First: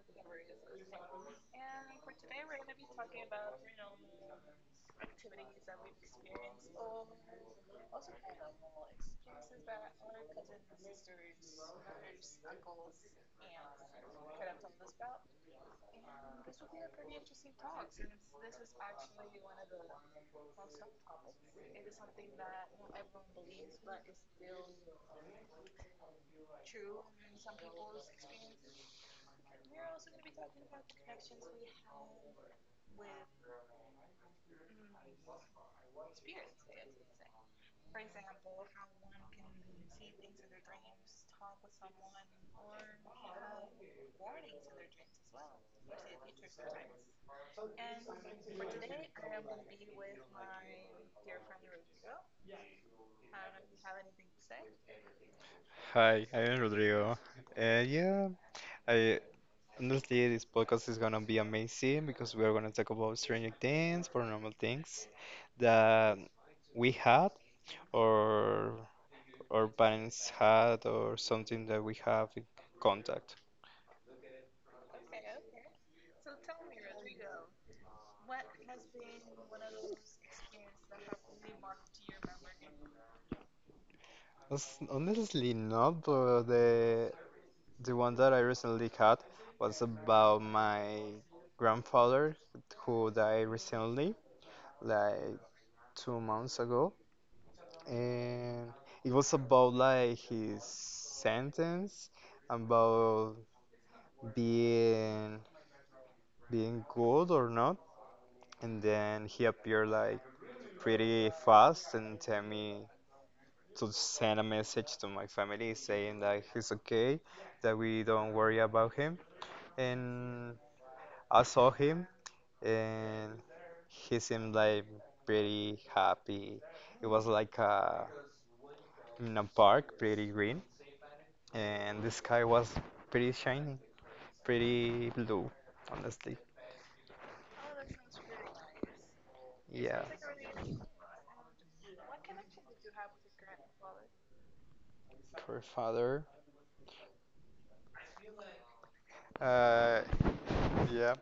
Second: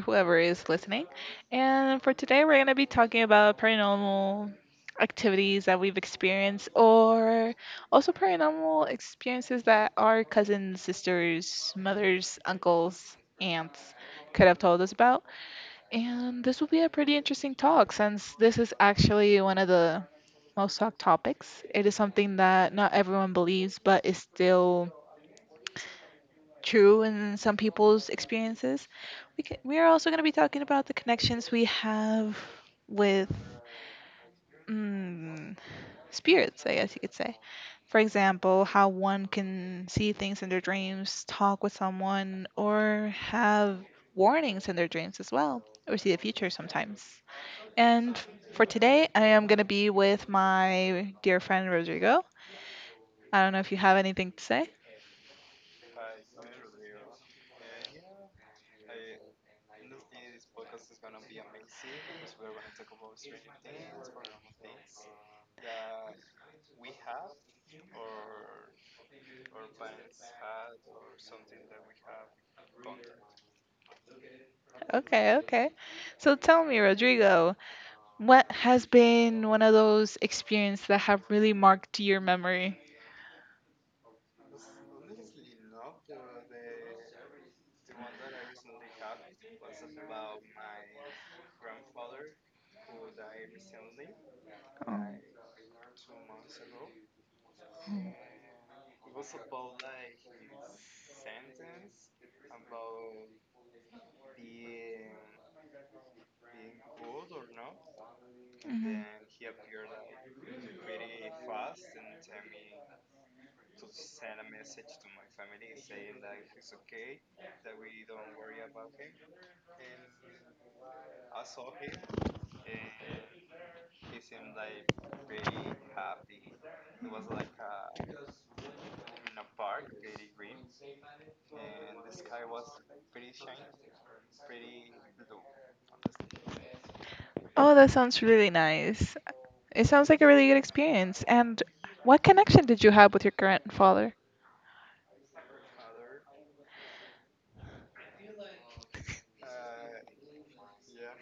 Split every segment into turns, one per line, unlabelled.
whoever is listening. And for today, we're going to be talking about paranormal activities that we've experienced, or also paranormal experiences that our cousins, sisters, mothers, uncles, aunts could have told us about. And this will be a pretty interesting talk since this is actually one of the most talked topics. It is something that not everyone believes, but is still true in some people's experiences. We are also going to be talking about the connections we have with mm, spirits, I guess you could say. For example, how one can see things in their dreams, talk with someone, or have warnings in their dreams as well, or see the future sometimes. And for today, I am going to be with my dear friend Rodrigo. I don't know if you have anything to say.
Hi, I'm Rodrigo. Yeah, I honestly this podcast is gonna be amazing because we are gonna talk about stranger things, paranormal things that we had or our parents had or something that we have in contact.
Okay, okay. So tell me, Rodrigo, what has been one of those experiences that have really marked your memory?
Honestly, not, but the one that I recently had was about my grandfather who died recently. Like
Oh.
2 months ago, and it was about like his sentence, about being being good or not. And
Mhm.
then he appeared like pretty fast and tell me to send a message to my family saying that he's okay, that we don't worry about him. And I saw him and he seemed like pretty happy. It was like a, in a park, pretty green, and the sky was pretty shiny, pretty blue, honestly.
Oh, that sounds really nice. It
Yeah.
sounds like a really good experience. And what connection did you have with your grandfather?
For father. Uh, yeah.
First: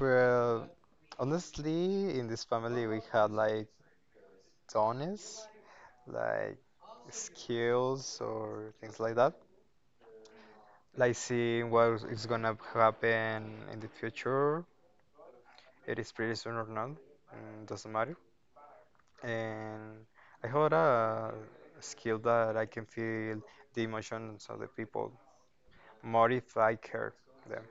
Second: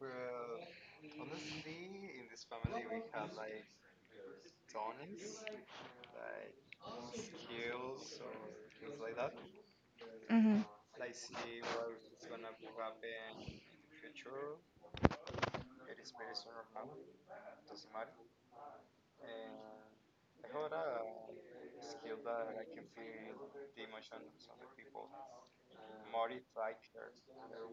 Well, honestly, in this family, we had like dones, like skills or things like that.
Mm-hmm.
Like seeing what is gonna happen in the future. It is pretty soon or not. Doesn't matter. And I have a skill that I can feel the emotions of the people more if I care them.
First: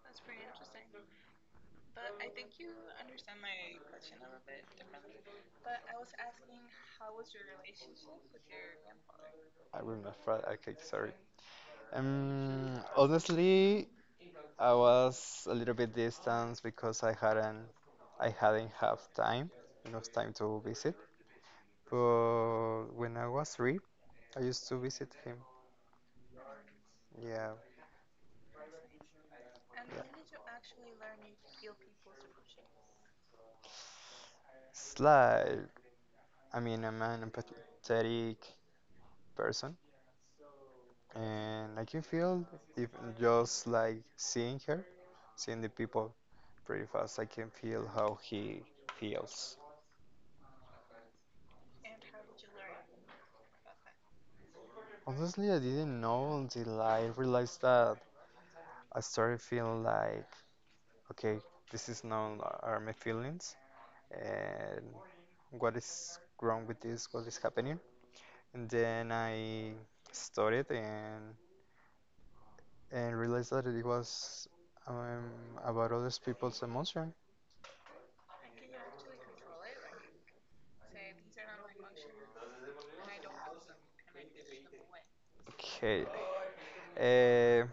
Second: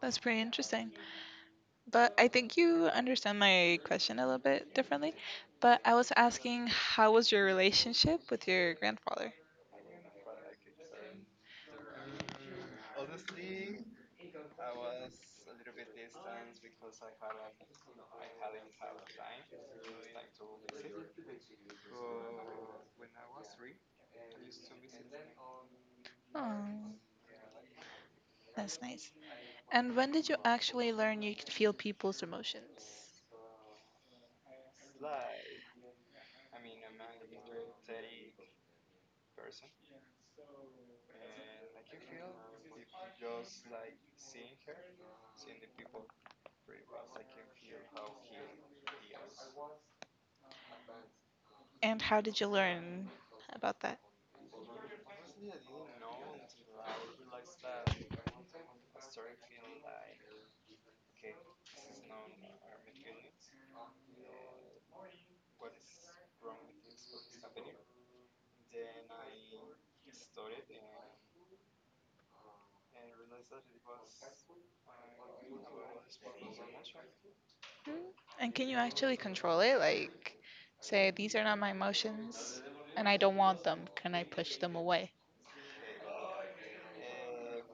That's pretty interesting. But I think you understand my question a little bit differently. But I was asking, how was your relationship with your grandfather?
I remember, okay, sorry. Honestly, I was a little bit distant because I hadn't have enough time to visit. But when I was three, I used to visit him.
Oh,
Yeah,
that's nice. And when did you actually learn you could feel people's emotions?
it's like, I mean, I'm an empathetic person, and I can feel if just like seeing the people pretty fast, I can feel how he feels.
And how did you learn about that?
Honestly, I didn't know until I realized that I started feeling like, okay, this is not are my feelings, and what is wrong with this? What is happening? And then I studied and realized that it was um, about other people's emotion.
Hmm? And can you actually control it? Like, say, these are not my emotions and I don't want them. Can I push them away?
Okay. uh.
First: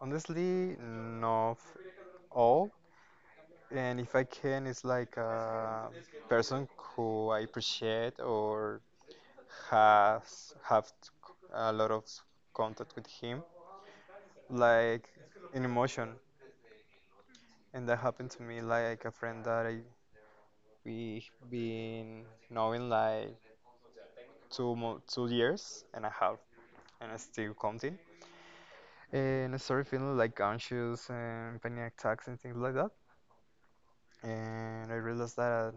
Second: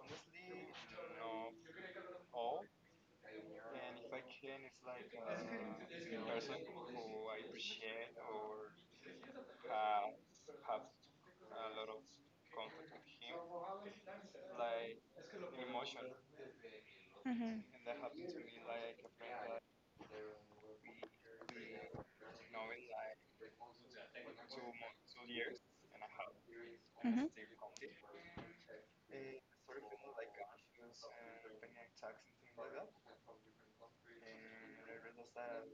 Honestly, no all. And if I can, it's like a person who I appreciate or has have a lot of contact with him, like in emotion.
Hmm.
And that happened to me, like a friend that I we been knowing like 2 years and a half, and I
Hmm.
still counting. And I started feeling like anxious and panic attacks and things like that. And I realized that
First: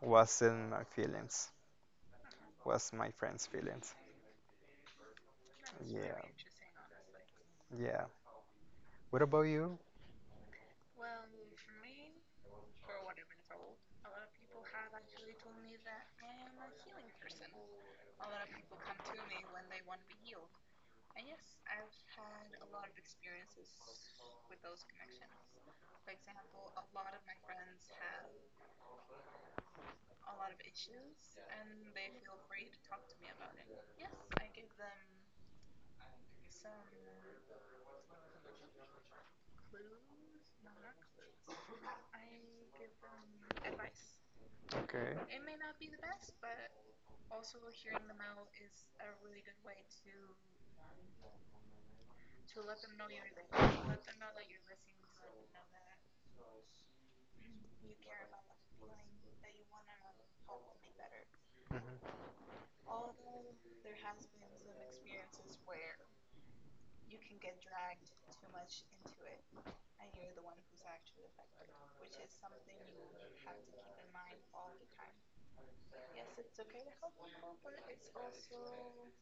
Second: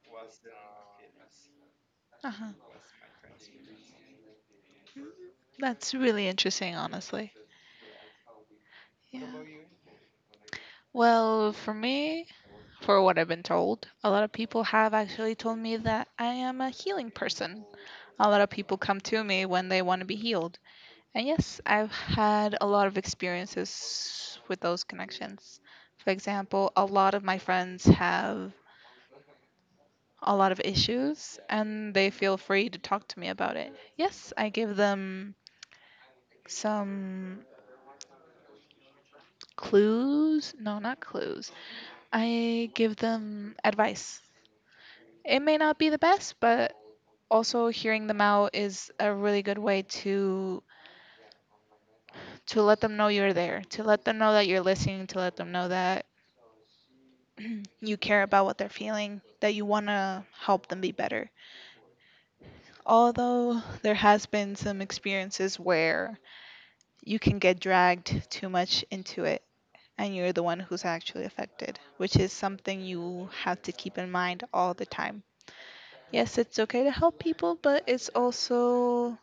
was in my feelings.
Uh-huh.
Was my friend's feelings.
That's
Yeah.
really interesting, honestly.
Yeah. What
Yeah.
about you?
Well, for me, for what I've been told, a lot of people have actually told me that I am a healing person. A lot of people come to me when they want to be healed. And yes, I've had a lot of experiences with those connections. For example, a lot of my friends have a lot of issues and they feel free to talk to me about it. Yes, I give them some clues. No, not clues. I give them advice.
Okay.
It may not be the best, but also hearing them out is a really good way to let them know you're there, to let them know that you're listening, to let them know that you care about what they're feeling, that you want to help them be better.
hmm
Although there has been some experiences where you can get dragged too much into it and you're the one who's actually affected, which is something you have to keep in mind all the time. Yes, it's okay to help people, but it's also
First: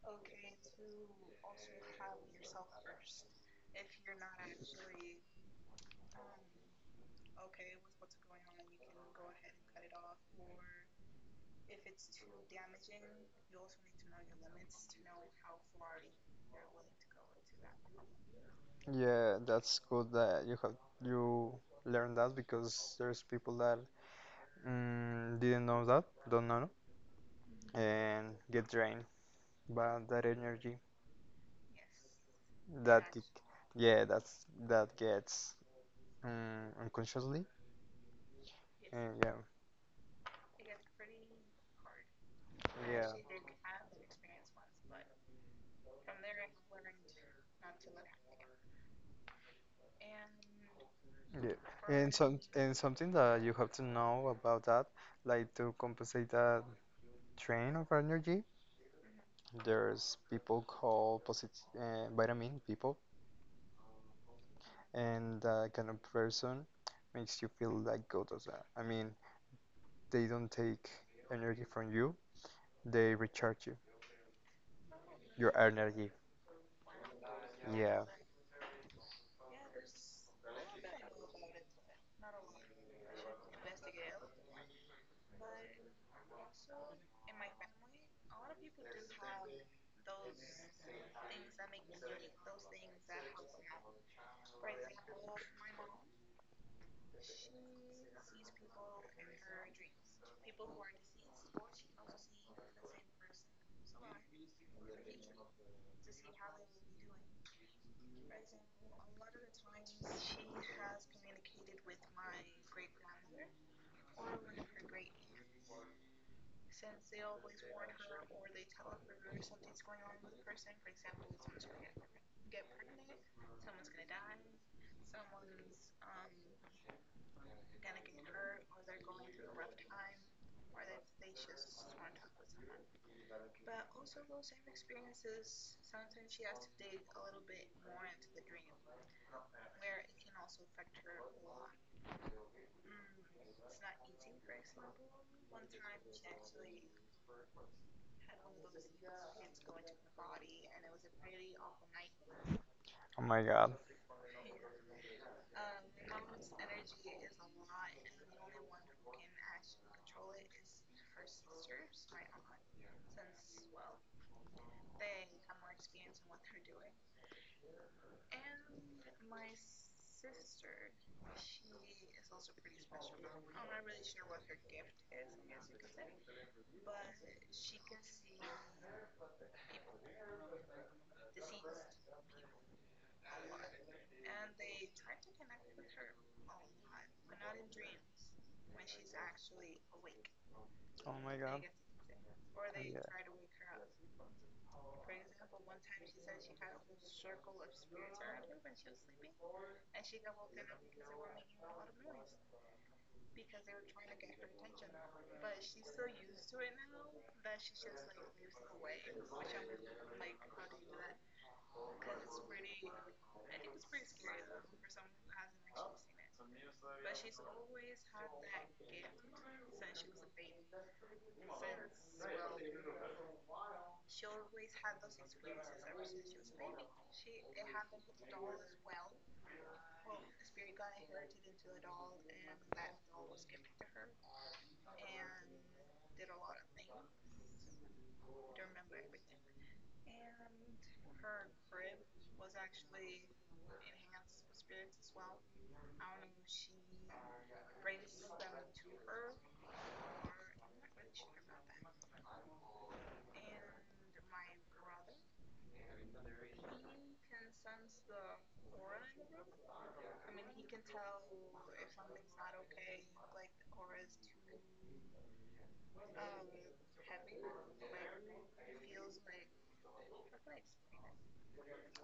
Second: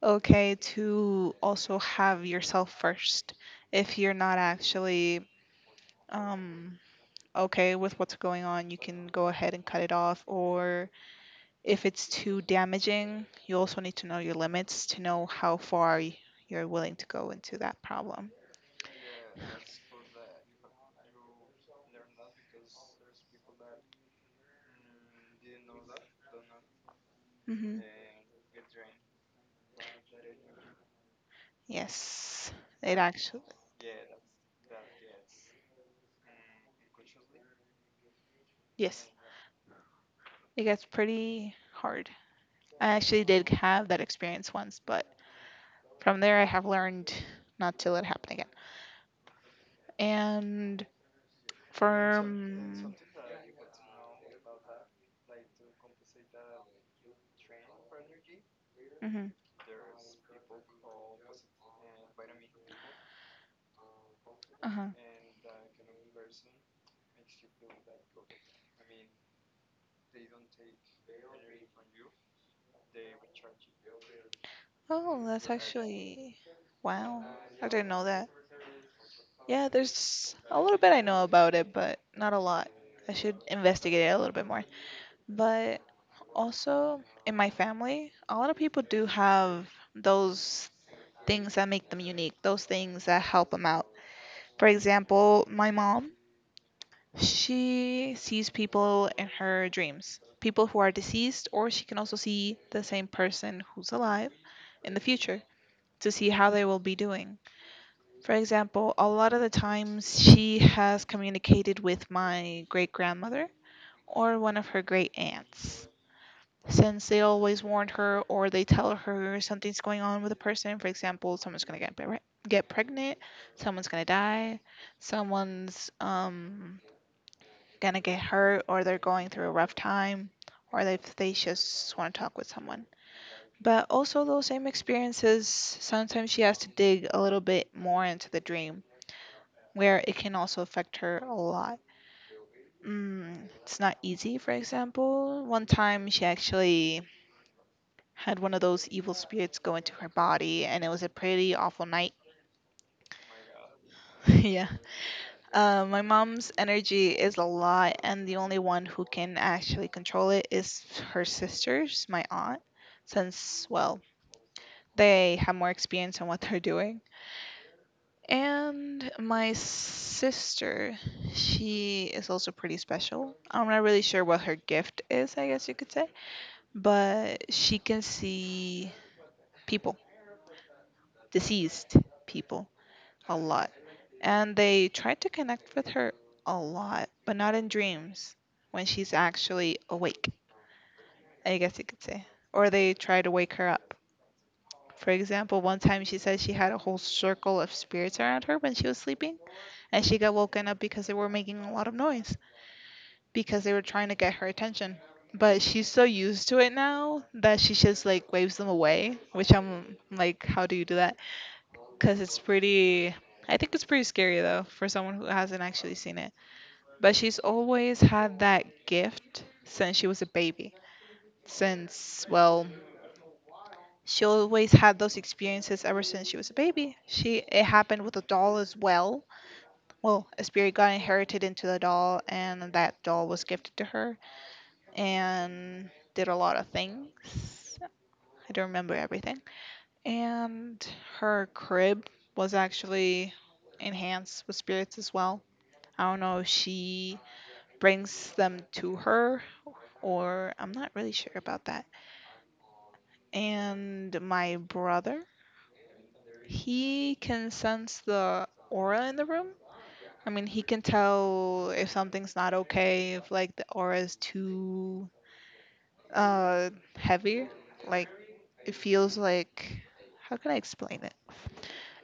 okay to also have yourself first. If you're not actually um, okay with what's going on, you can go ahead and cut it off. Or if it's too damaging, you also need to know your limits to know how far you're willing to go into that problem.
Yeah, that's good that you learned that because there's people that didn't know that, don't know,
Hmm.
and get drained by that energy
Yes, it
that
actually,
that's that gets unconsciously,
yes,
and yeah,
it gets pretty hard. I
yeah,
actually did have that experience once, but from there, I have learned not to let it happen again. And
Yeah, and
from
something that you have to know about that, like to compensate that drain of energy,
hmm.
there's people called posit vitamin people,
Uh-huh.
and that kind of person makes you feel like God does that. I mean, they don't take energy from you, they recharge you,
Oh, that's
your energy.
actually wow. I didn't
Yeah.
know that. Yeah, there's a little bit I know about it, but not a lot. I should investigate it a little bit more. But also in my family, a lot of people do have those things that make them unique, those things that help them out. For example, my mom, she sees people in her dreams, people who are deceased, or she can also see the same person who's alive in the future to see how they will be doing. For example, a lot of the times she has communicated with my great grandmother or one of her great aunts, since they always warn her or they tell her something's going on with a person. For example, someone's gonna get get pregnant, someone's gonna die, someone's gonna get hurt, or they're going through a rough time, or if they just want to talk with someone. But also those same experiences, sometimes she has to dig a little bit more into the dream, where it can also affect her a lot. It's not easy, for example. One time she actually had one of those evil spirits go into her body, and it was a pretty awful night.
Oh my God.
Yeah. My mom's energy is a lot, and the only one who can actually control it is her sisters, my aunt, since, well, they have more experience in what they're doing. And my sister, she is also pretty special. I'm not really sure what her gift is, I guess you could say, but she can see people, deceased people. A lot. And they tried to connect with her a lot, but not in dreams, when she's actually awake,
Oh my
I
God.
guess you could say. Or they
Yeah.
try to wake her up. For example, one time she said she had a whole circle of spirits around her when she was sleeping, and she got woken up because they were making a lot of noise, because they were trying to get her attention. But she's so used to it now that she just like waves them away, which I'm like, how do you do that? Because it's pretty, I think it's pretty scary though for someone who hasn't actually seen it. But she's always had that gift since she was a baby, since, well, she always had those experiences ever since she was a baby. She it happened with a doll as well. Well, a spirit got inherited into the doll, and that doll was gifted to her and did a lot of things. I don't remember everything. And her crib was actually enhanced with spirits as well. I don't know if she brings them to her, or I'm not really sure about that. And my brother, he can sense the aura in the room. I mean, he can tell if something's not okay, if like the aura is too uh heavy, like it feels like, how can I explain it?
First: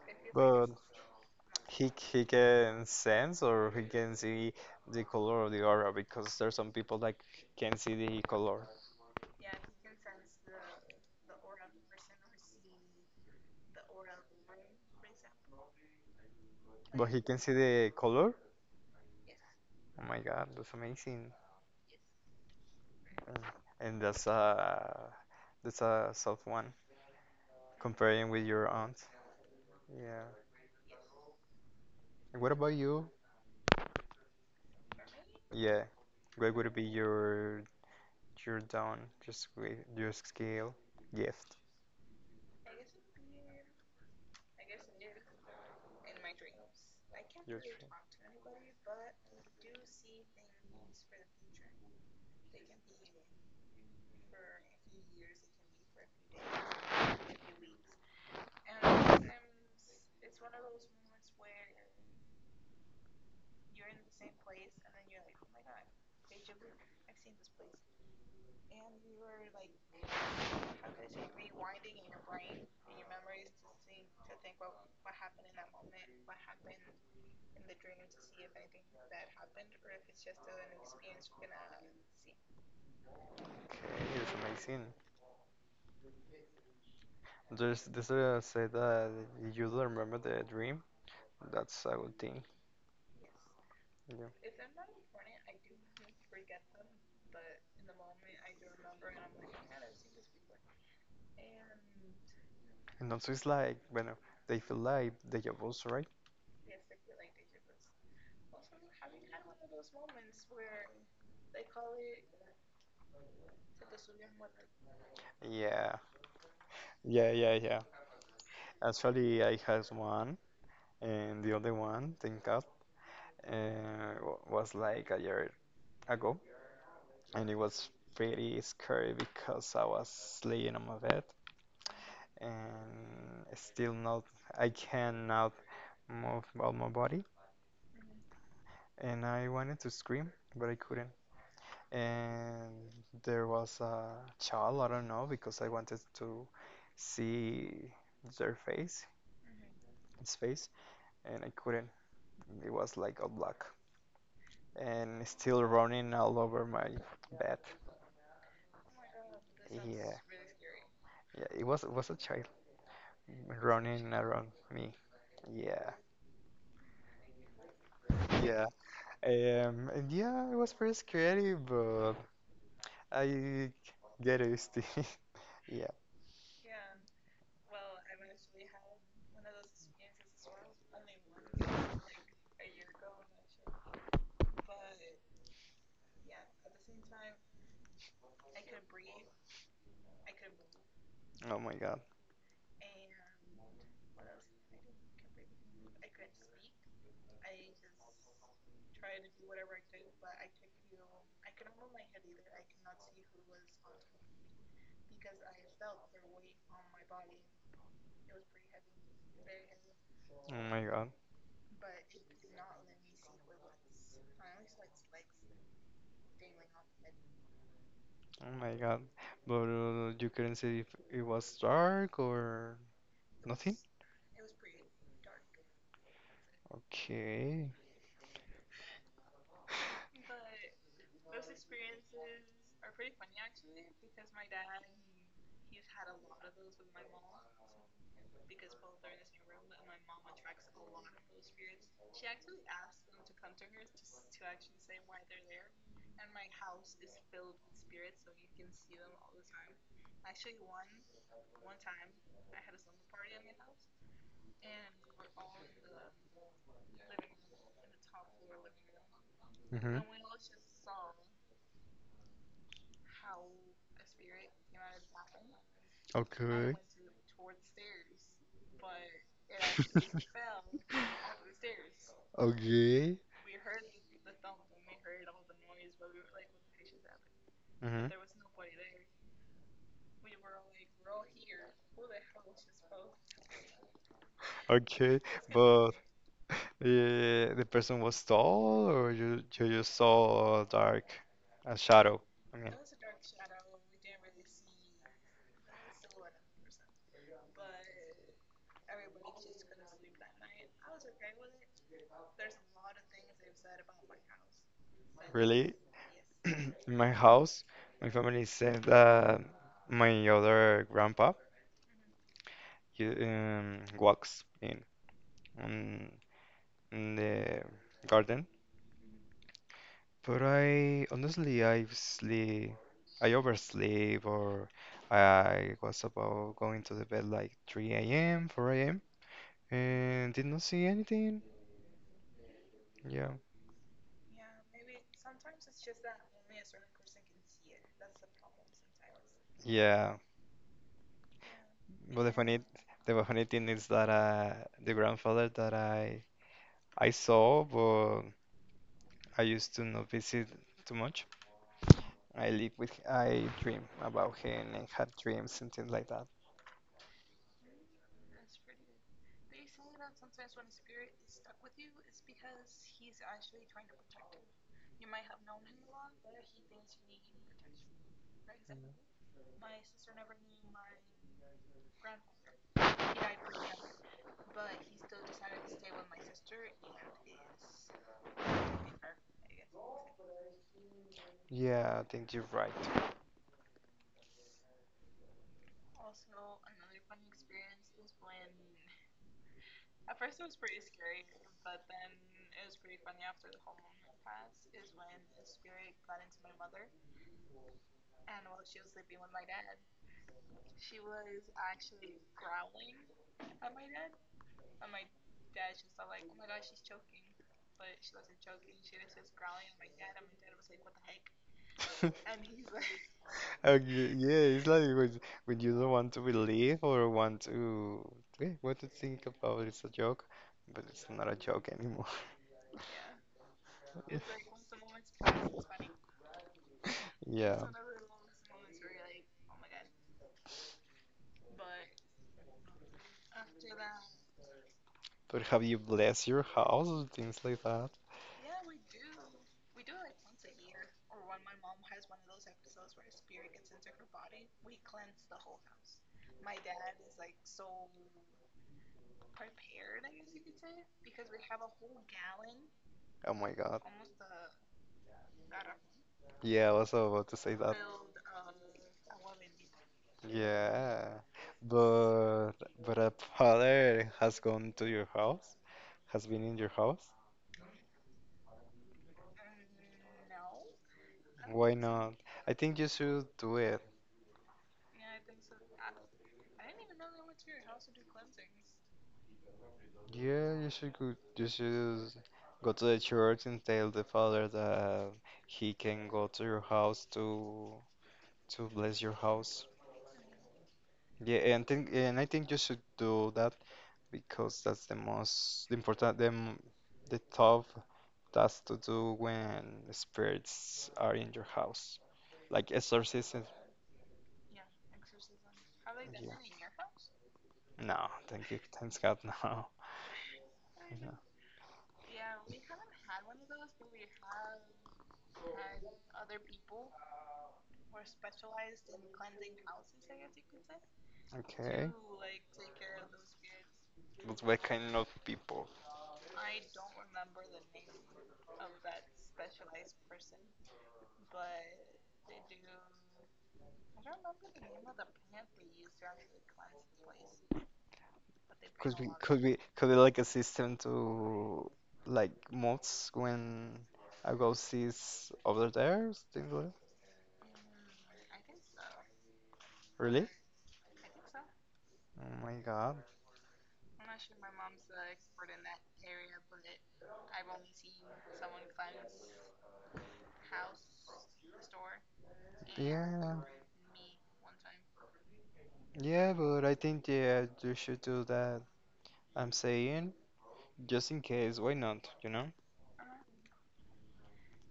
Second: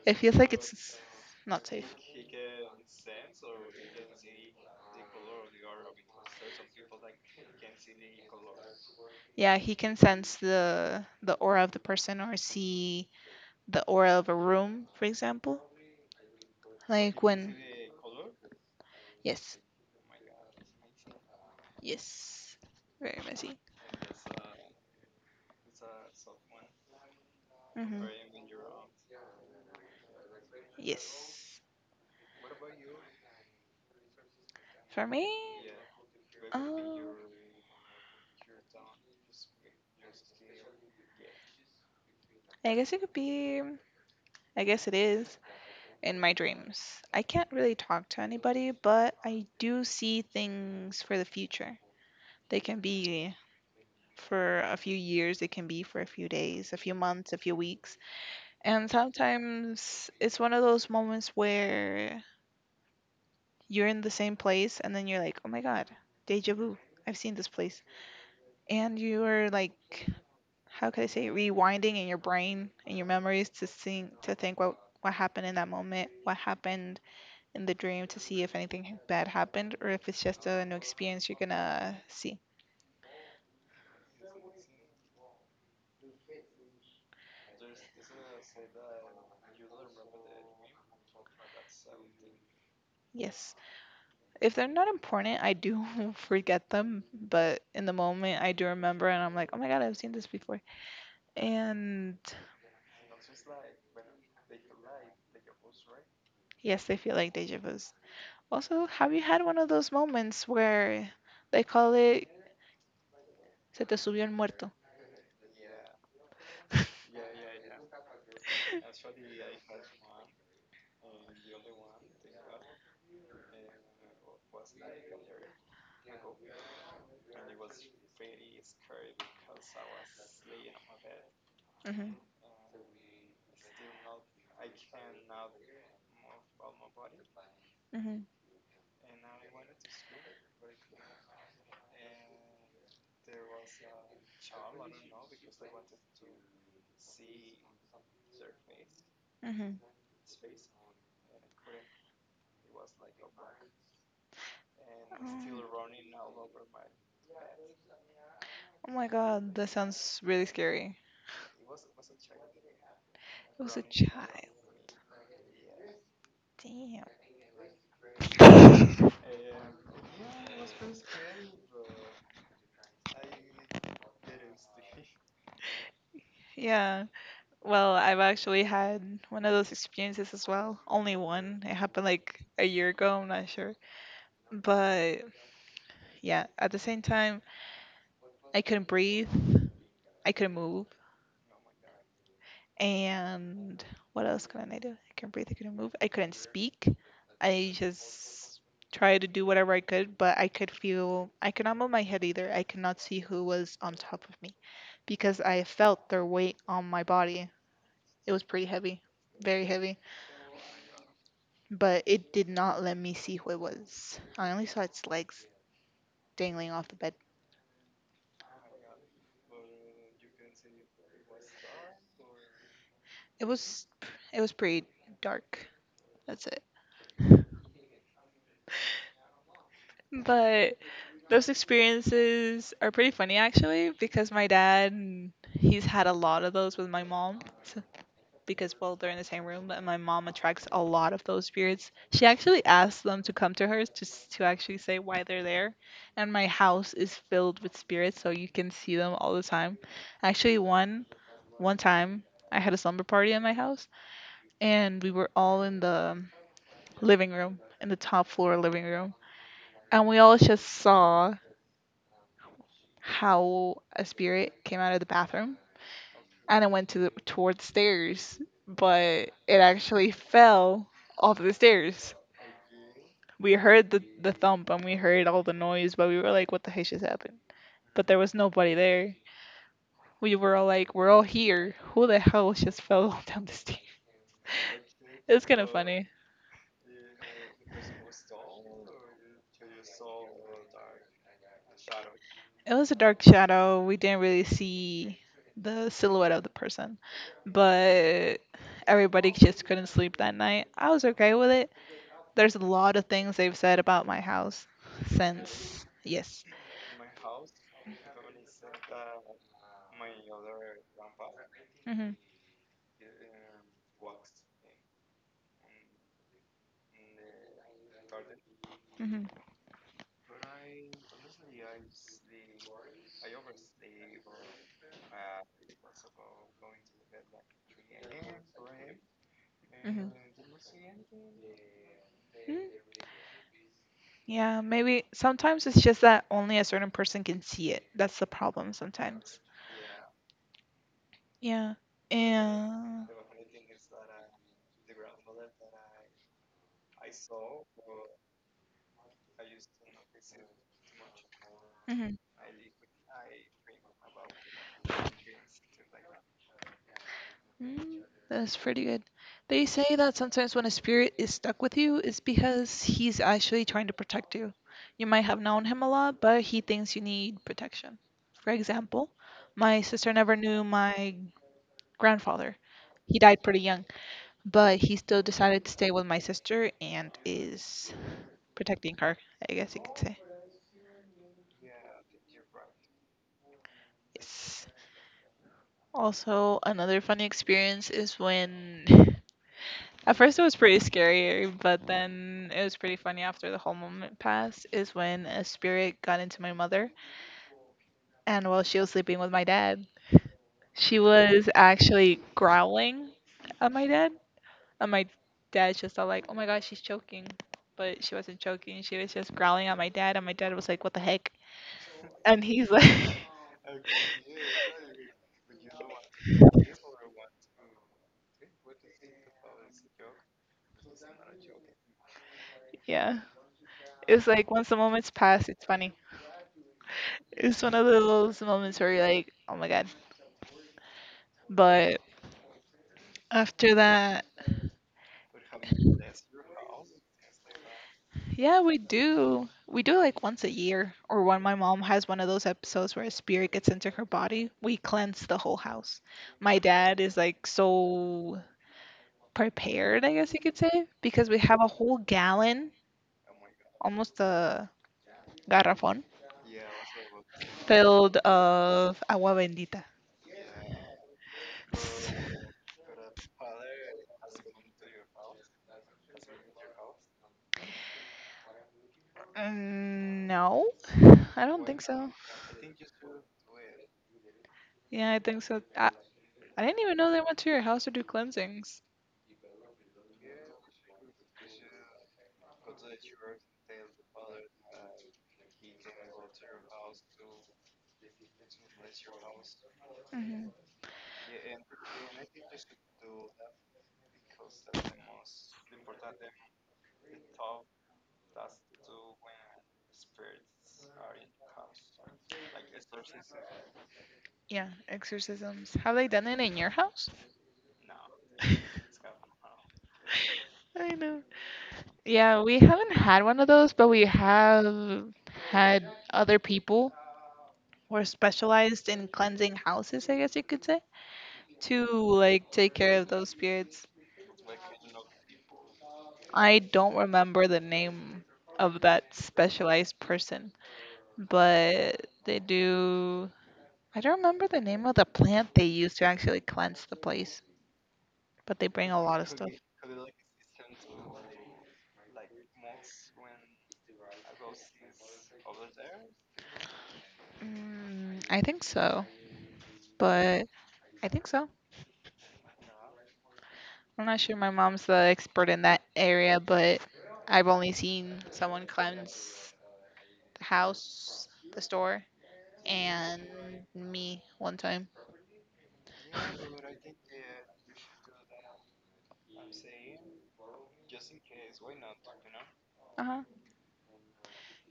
It feels like
But
it's not
he
safe.
he can sense or he can see the color of the aura because there's some people that can see the color,
Yeah, he can sense the aura of the person or see the aura of a room, for example.
but he
Like
can see
when,
the color.
yes,
Oh my God, that's amazing.
yes, very
Mm.
messy.
And that's a soft one
Hmm.
comparing with your aunt. Yeah.
Yes,
And what about you?
for me,
Yeah. What would be
um,
your down just with your skill gift?
I guess it could be. I guess it is in my dreams. I can't really talk to anybody, but I do see things for the future. They can be for a few years, they can be for a few days, a few months, a few weeks. And sometimes it's one of those moments where you're in the same place and then you're like, oh my God, deja vu. I've seen this place. And you're like, how could I say, rewinding in your brain and your memories to think what happened in that moment, what happened in the dream to see if anything bad happened or if it's just a new experience you're gonna see.
Okay, that's amazing. There's this say that you don't remember the dream. That's a good thing.
Yes.
Yeah.
If they're not important, I do forget them, but in the moment I do remember and I'm like, oh my God, I've seen this before. And
And also it's like, bueno, they feel like deja vu's, right?
yes, they feel like deja vu. Also, have you had one of those moments where they call it se te subió el muerto?
Yeah. Yeah, yeah, yeah. Actually, I had one, and the other one, thank God, was like a year ago, and it was pretty scary because I was laying on my bed
Mhm,
and still not, I cannot move all my body,
mhm,
and I wanted to scream, but I couldn't. And There was a child, I don't know, because I wanted to see their face,
mhm.
its face, and I couldn't. It was like all black and still running all
Oh.
over my bed.
Oh my God, that
Yeah,
sounds really scary.
yeah, it was a child
It was a
running around
child.
me. Yeah,
Damn.
yeah. And yeah, it was pretty scary, but I get used to it. Yeah.
Yeah. Well, I've actually had one of those experiences as well. Only one. It happened like a year ago, I'm not sure. But yeah, at the same time, I couldn't breathe. I couldn't move.
Oh my God.
And what else couldn't I do? I couldn't breathe. I couldn't move. I couldn't speak. I just tried to do whatever I could, but I could feel. I could not move my head either. I could not see who was on top of me because I felt their weight on my body. It was pretty heavy, very heavy.
Oh my God.
But it did not let me see who it was. I only saw its legs dangling off the bed.
Oh my God. But you couldn't see if it was dark or
It
nothing?
was. It was pretty dark. That's it.
Okay.
But those experiences are pretty funny actually, because my dad, he's had a lot of those with my mom, because well, they're in the same room and my mom attracts a lot of those spirits. She actually asks them to come to her to to actually say why they're there, and my house is filled with spirits, so you can see them all the time. Actually, one time I had a slumber party in my house, and we were all in the living room, in the top floor living room.
Mm-hmm.
And we all just saw how a spirit came out of the bathroom and it
Okay.
went to towards stairs, but it actually fell off the stairs.
Okay.
We heard the thump and we heard all the noise, but we were like, what the heck just happened? But
hmm
there was nobody there. We were all like, we're all here. Who the hell just fell down the stairs?
Okay.
It's kind of
But
funny.
the person was tall or you just saw dark, a shadow? Okay.
It was a dark shadow. We didn't really see the silhouette of the person, but everybody just couldn't sleep that night. I was okay with it. There's a lot of things they've said about my house
Really?
since. Yes.
In my house, my family said that my other grandpa
Mhm.
he walks in. Um, in the garden.
Mhm.
But I honestly I oversleep or I was about going to the bed like 3 a.m., 4 a.m.
Mhm.
and did not see anything.
Mm.
Yeah.
Yeah, maybe sometimes it's just that only a certain person can see it. That's the problem sometimes.
Yeah.
Yeah.
But the funny
And.
the funny thing is that the grandfather that I saw but I used to not visit too much. I live with I dream about him and had dreams and things like that.
Mm, that's pretty good. They say that sometimes when a spirit is stuck with you, it's because he's actually trying to protect you. You might have known him a lot, but he thinks you need protection. For example, my sister never knew my grandfather. He died pretty young, but he still decided to stay with my sister and is protecting her, I guess you could say.
Yeah, I think you're right.
Yes. Also, another funny experience is when at first, it was pretty scary, but then it was pretty funny after the whole moment passed. Is when a spirit got into my mother, and while she was sleeping with my dad, she was actually growling at my dad, and my dad just thought like, "Oh my gosh, she's choking," but she wasn't choking. She was just growling at my dad, and my dad was like, "What the heck?" And he's like,
Okay, yeah, it's like when you don't want to believe or want to think about it's a joke, but it's not a joke anymore.
"Yeah." It was like once the moment's passed, it's funny. It's
Yeah,
one of those moments where you're like, "Oh my god," but after that,
but have you blessed your house or things like that?
yeah, we do. We do like once a year, or when my mom has one of those episodes where a spirit gets into her body, we cleanse the whole house. My dad is like so prepared, I guess you could say, because we have a whole gallon,
Oh my God.
almost a garrafón,
Yeah, I was about to say that.
filled of agua bendita.
Yeah,
S-
but but a father has gone to your house, has been in your house.
No, I don't
Why
think so.
not? I think you should do it.
Yeah, I think so. I didn't even know they went to your house to do cleansings.
Yeah, you should you should go to the church and tell the father that he can go to your house to bless your house.
Hmm.
Yeah, and think and I think you should do that because that's the most important the tough task to do when spirits are in your house, like exorcism.
Yeah, exorcisms. Have they done it in
Yeah.
your house?
No, thank you. Thanks God, no.
No. I
Yeah.
know. Yeah, we haven't had one of those, but we have had other people. We're specialized in cleansing houses, I guess you could say, to
Okay.
like take care of those spirits.
But what kind of people?
I don't remember the name of that specialized person, but they do. I don't remember the name of the plant they use to actually cleanse the place, but they bring
Could
a
be
lot of
could
stuff.
be could be like a system to like mods when I go sees over there, things like
I think so,
Really?
but I think so.
Oh my god.
I'm not sure my mom's the expert in that area, but I've only seen someone cleanse the house, the store, and
Yeah.
me one time.
Yeah, but I think yeah, you should do that. I'm saying just in case, why not, you know?
Uh huh.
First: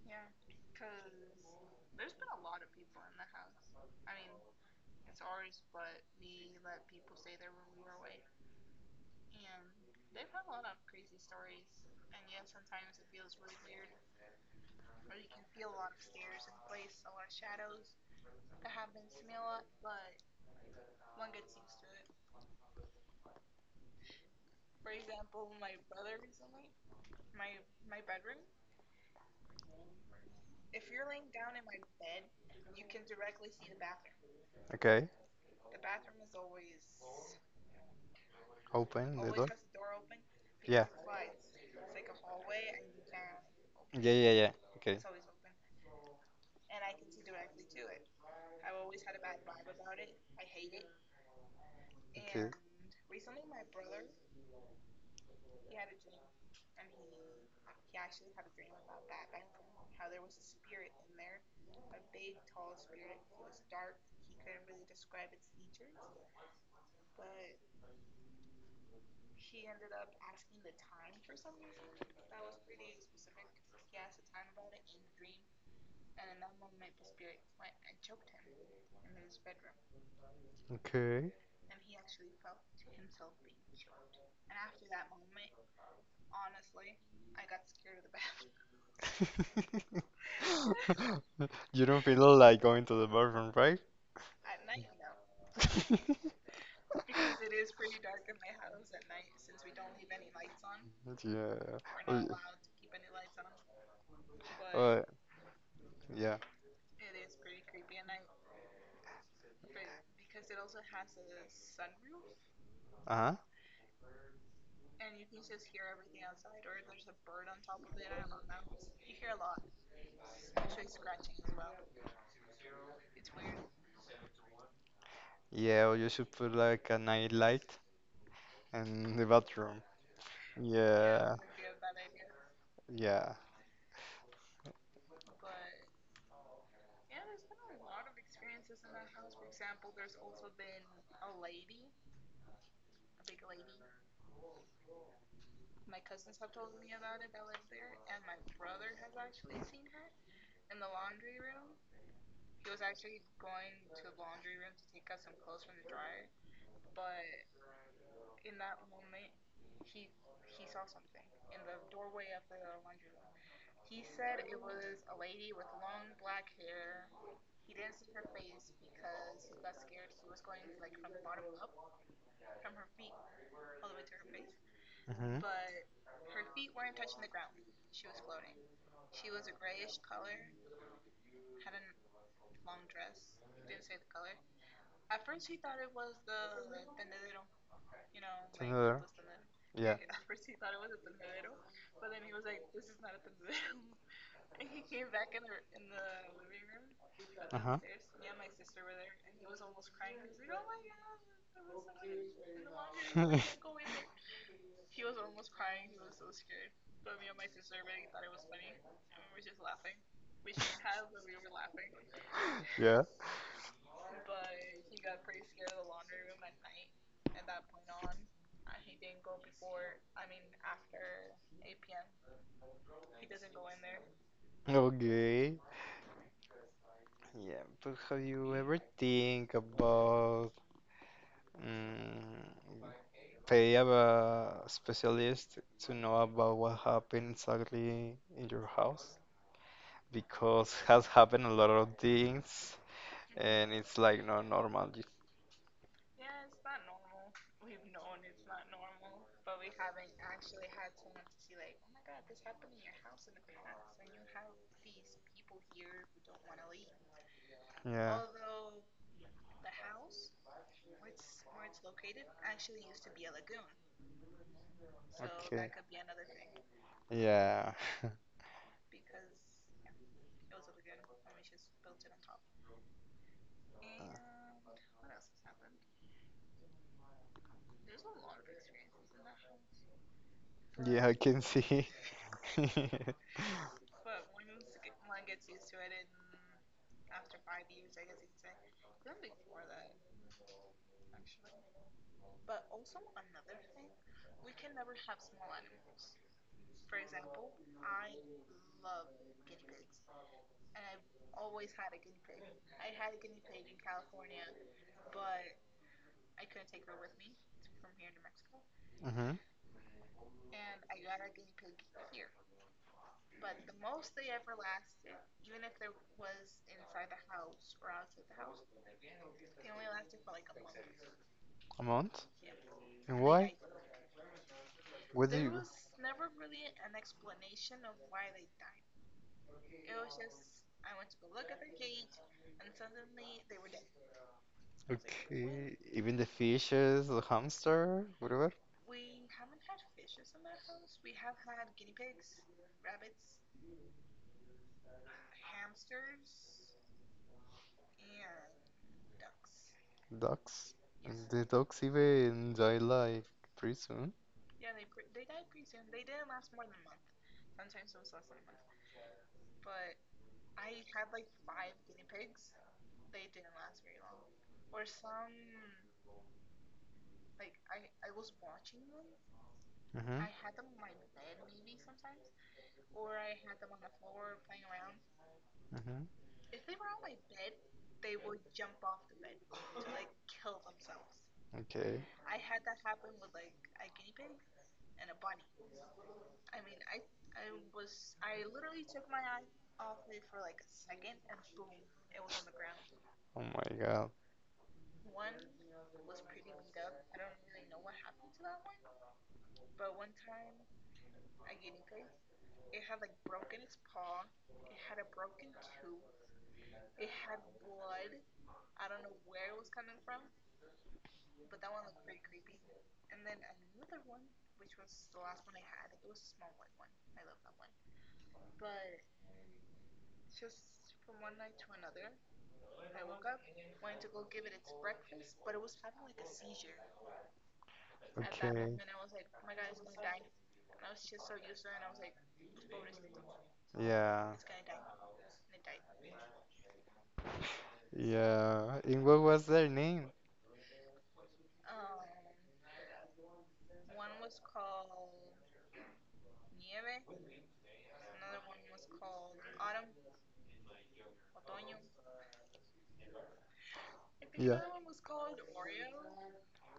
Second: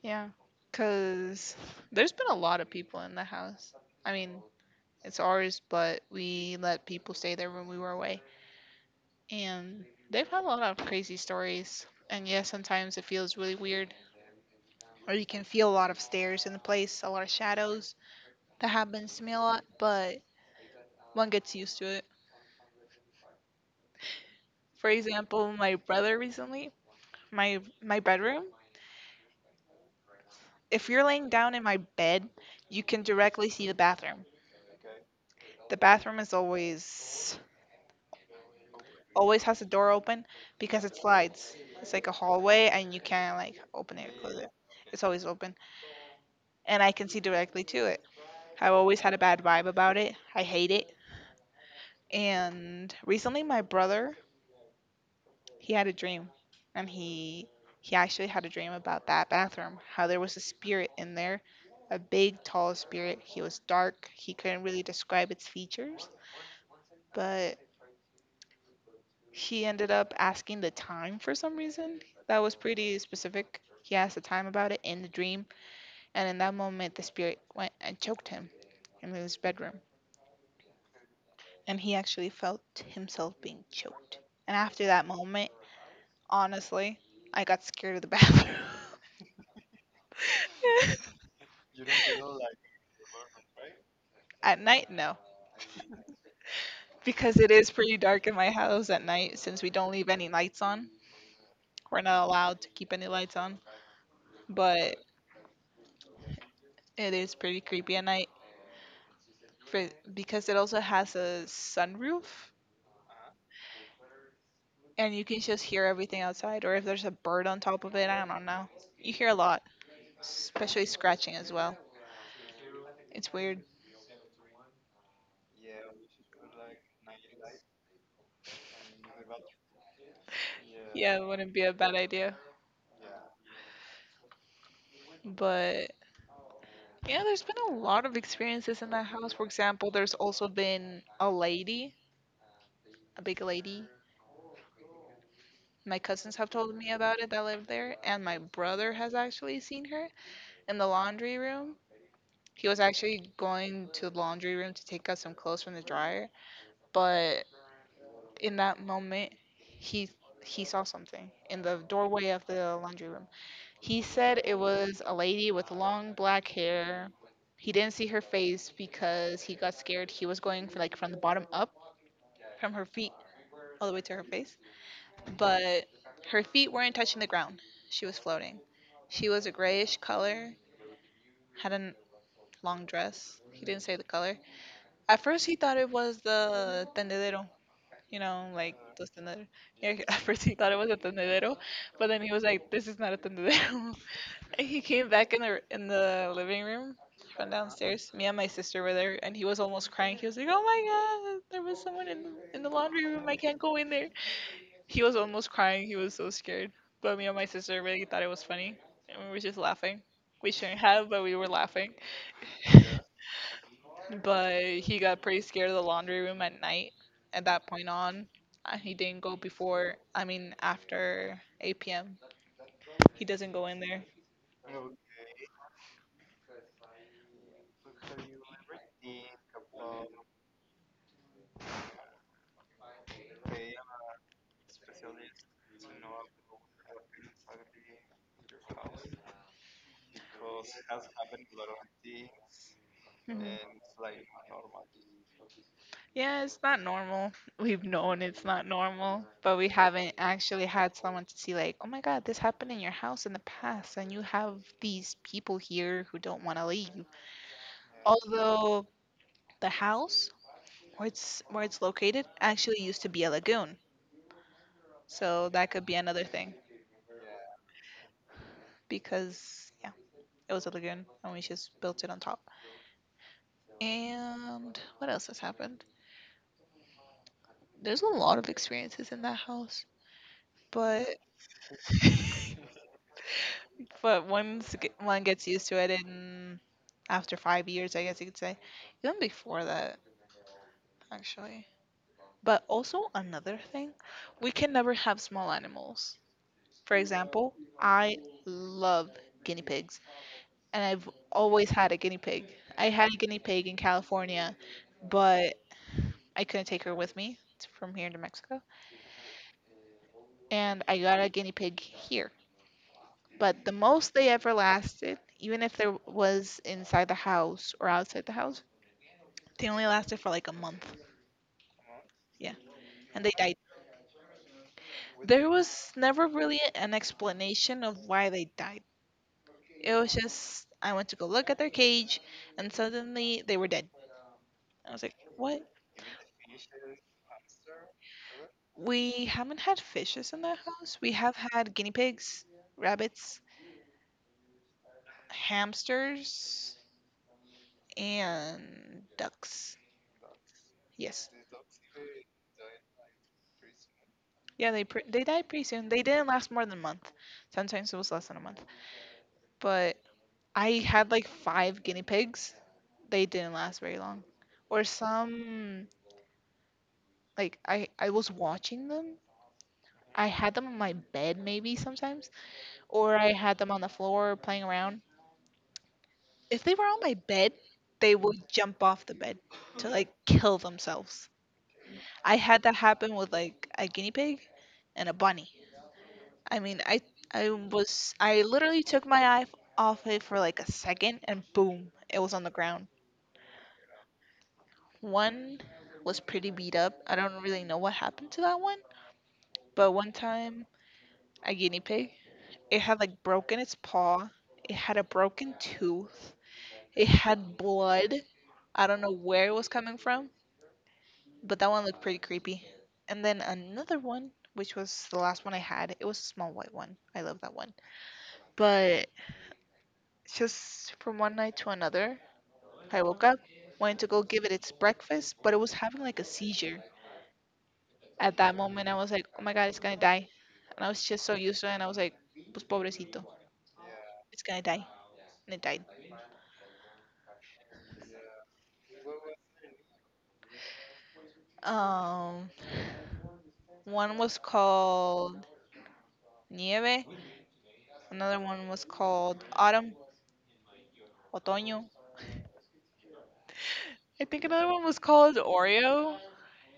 Yeah. Cause there's been a lot of people in the house. I mean, it's ours, but we let people stay there when we were away. And they've had a lot of crazy stories. And yeah, sometimes it feels really weird. Or you can feel a lot of stairs in the place, a lot of shadows. That happens to me a lot, but one gets used to it. For example, my brother recently, my bedroom. If you're laying down in my bed, you can directly see the bathroom.
Okay.
The bathroom is always
Open the
always
door.
has the door open
Yeah.
because it slides. It's like a hallway and you can't like open it
Yeah,
or
yeah,
close
yeah.
it.
Okay.
It's always open, and I can see directly to it. I've always had a bad vibe about it. I hate it.
Okay.
And recently my brother, he had a dream and he actually had a dream about that bathroom, how there was a spirit in there, a big tall spirit. He was dark. He couldn't really describe its features, but he ended up asking the time for some reason. That was pretty specific. He asked the time about it in the dream, and in that moment the spirit went and choked him in his bedroom.
Okay.
And he actually felt himself being choked. And after that moment, honestly, I got scared of the bathroom.
You don't feel like going to the bathroom, right?
At night, no,
because
because it is pretty dark in my house at night since we don't leave any lights on. We're not allowed to keep any lights on, but
or, yeah.
it is pretty creepy at night for, because it also has a sunroof
Uh-huh.
and you can just hear everything outside or if there's a bird on top of it, I don't know. You hear a lot, especially scratching as well. It's weird.
Yeah, or you should put like a night light in the bathroom.
Yeah, it wouldn't be a bad idea.
Yeah.
But yeah, there's been a lot of experiences in that house. For example, there's also been a lady, a big lady. My cousins have told me about it that lived there, and my brother has actually seen her in the laundry room. He was actually going to the laundry room to take out some clothes from the dryer, but in that moment, he he saw something in the doorway of the laundry room. He said it was a lady with long black hair. He didn't see her face because he got scared. He was going for like from the bottom up, from her feet all the way to her face,
We did. Yeah. Mm-hmm.
but her feet weren't touching the ground. She was floating. She was a grayish color, had a long dress. He didn't say the color. At first, he thought it was the tendedero, like those tendederos. At first, he thought it was a tendedero, but then he was like, "This is not a tendedero." He came back in the living room
He
from downstairs. Me and my sister were there, and he was almost crying. He was like, "Oh my god, there was someone in the laundry room. I can't go in there." He was almost crying. He was so scared. But me and my sister really thought it was funny, and we were just laughing. We shouldn't have, but we were laughing.
there.
But he got pretty scared of the laundry room at night. At that point on, he didn't go before. I mean, after 8 p.m. He doesn't go in there.
Yeah. Okay. Yeah, but have you ever think about mm, pay of a specialist to know about what happened exactly in your house? Because has happened a lot of things
Mhm.
and it's like not normal. You-
Yeah, it's not normal. We've known it's not normal, but we haven't actually had someone to see, like, oh my God, this happened in your house in the past, and you have these people here who don't want to leave.
Yeah.
Although the house where it's located actually used to be a lagoon, so
Okay.
that could be another thing
Yeah.
because yeah, it was a lagoon and we just built it on top. And what else has happened? There's a lot of experiences in that house,
Yeah, I
but
can see.
But once one gets used to it, in after 5 years, I guess you could say, even before that, actually. But also another thing, we can never have small animals. For example, I love guinea pigs, and I've always had a guinea pig. I had a guinea pig in California, but I couldn't take her with me from here to Mexico,
hmm
and I got a guinea pig here. But the most they ever lasted, even if there was inside the house or outside the house, they only lasted for like a month.
A month?
Yeah.
And
And they
why?
died.
What do
There
you?
was never really an explanation of why they died. It was just I went to go look at their cage and suddenly they were dead. I was like, "What?
Okay, even the fishes, the hamster, whatever,
We haven't had fishes in that house. We have had guinea pigs, rabbits, hamsters, and ducks."
ducks.
Yes.
The ducks even die like pretty soon.
Yeah, they died pretty soon. They didn't last more than a month. Sometimes it was less than a month. But I had like five guinea pigs. They didn't last very long. Or some like I was watching them. I had
Mm-hmm.
them on my bed maybe sometimes, or I had them on the floor playing around.
Mm-hmm.
If they were on my bed, they would jump off the bed to like kill themselves.
Okay.
I had that happen with like a guinea pig and a bunny. I mean, I literally took my eye off it for like a second and boom, it was on the ground.
Oh my God.
One was pretty beat up. I don't really know what happened to that one, but one time a guinea pig, it had like broken its paw, it had a broken tooth, it had blood. I don't know where it was coming from, but that one looked pretty creepy. And then another one, which was the last one I had, it was a small white one. I love that one. But just from one night to another, I woke up, wanted to go give it its breakfast, but it was having like a seizure. At that
Okay.
moment, I was like, oh my God, it's gonna die. And I was just so used to it, and I was like, pues pobrecito,
Yeah.
it's gonna die. And it died.
Yeah. And what was their name?
Um, One was called Nieve, another one was called Autumn, Otoño. I think
Yeah.
another one was called Oreo.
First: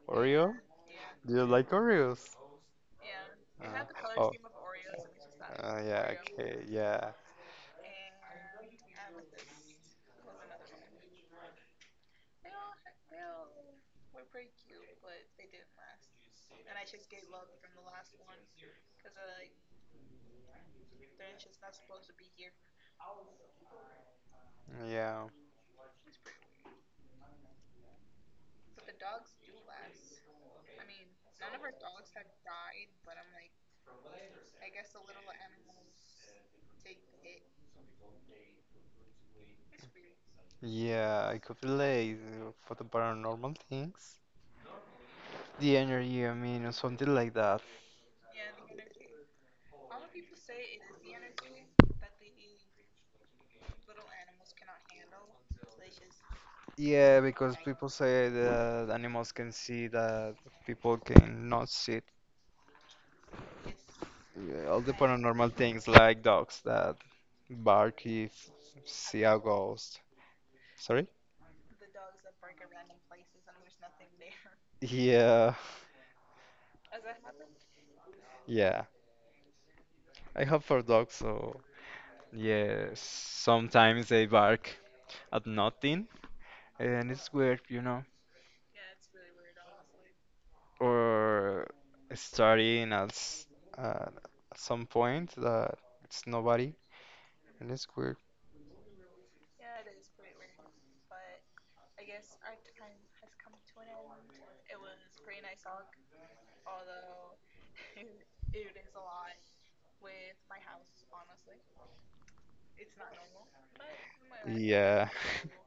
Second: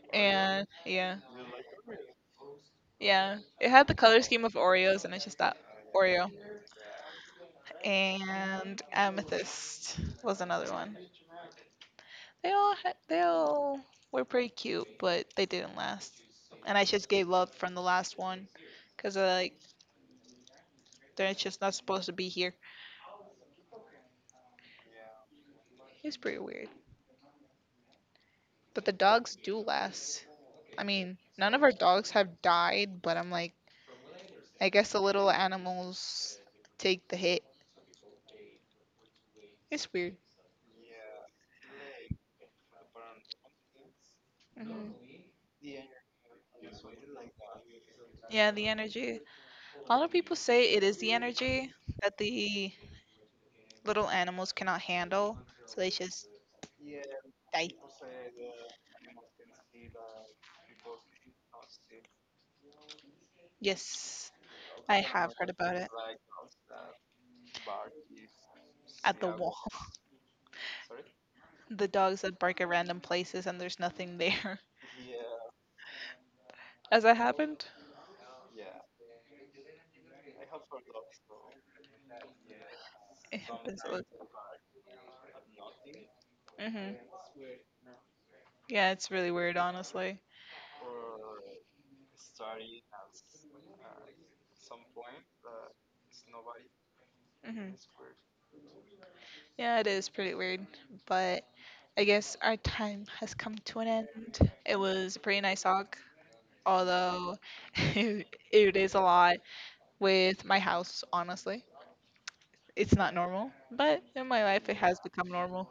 Oreo?
And yeah,
Do you like Oreos?
yeah, it had the color
Uh, oh.
scheme of Oreos, and it's just that
Yeah.
Oreo.
Okay. Yeah.
And Amethyst was another one. They all were pretty cute, but they didn't last. And I just gave up from the last one because like they're just not supposed to be here.
Yeah.
It's pretty weird, but the dogs do last. I mean, none of our dogs have died, but I'm like, I guess the little animals take the hit. It's weird.
Yeah. I could relate for the paranormal things.
Hmm.
The energy, I mean, or something like that.
Yeah, the energy. A lot of people say it is the energy that the little animals cannot handle, so they just
Yeah, because
die.
people say that animals can see that people cannot see. It.
Yes,
Yeah, all the
I have heard
paranormal
about it.
things like dogs that bark if
At
see
the
a
wall.
ghost. Sorry?
The dogs that bark at random places and there's nothing there.
Yeah,
Has that happened?
yeah. I have four dogs, so yeah,
It happens.
sometimes they bark at nothing,
Mm-hmm.
and it's weird, you know.
Yeah, it's really weird, honestly.
Or starting at uh, at some point that it's nobody,
Hmm.
and it's weird.
Yeah, it is pretty weird, but I guess our time has come to an end. It was a pretty nice talk, although it is a lot with my house, honestly. It's not normal, but in my life it has
Yeah,
become normal.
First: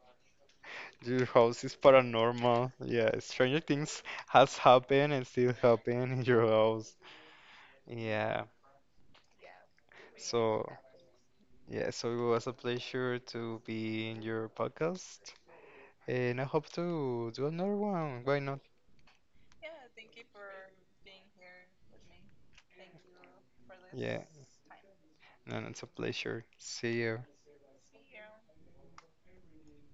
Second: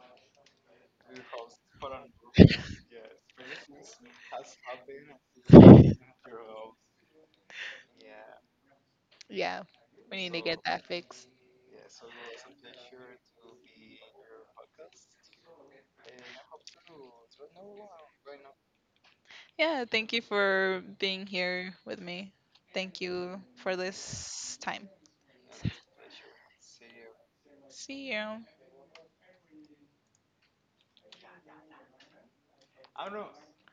your house is paranormal. Yeah, stranger things has happened and still happen in your house. Yeah,
Yeah, we need to get
so
that fixed.
yeah, so it was a pleasure to be in your podcast, and I hope to do another one. Why not?
Yeah, thank you for being here with me. Thank you for
Yeah,
this time.
and it's a pleasure. See you.
See you.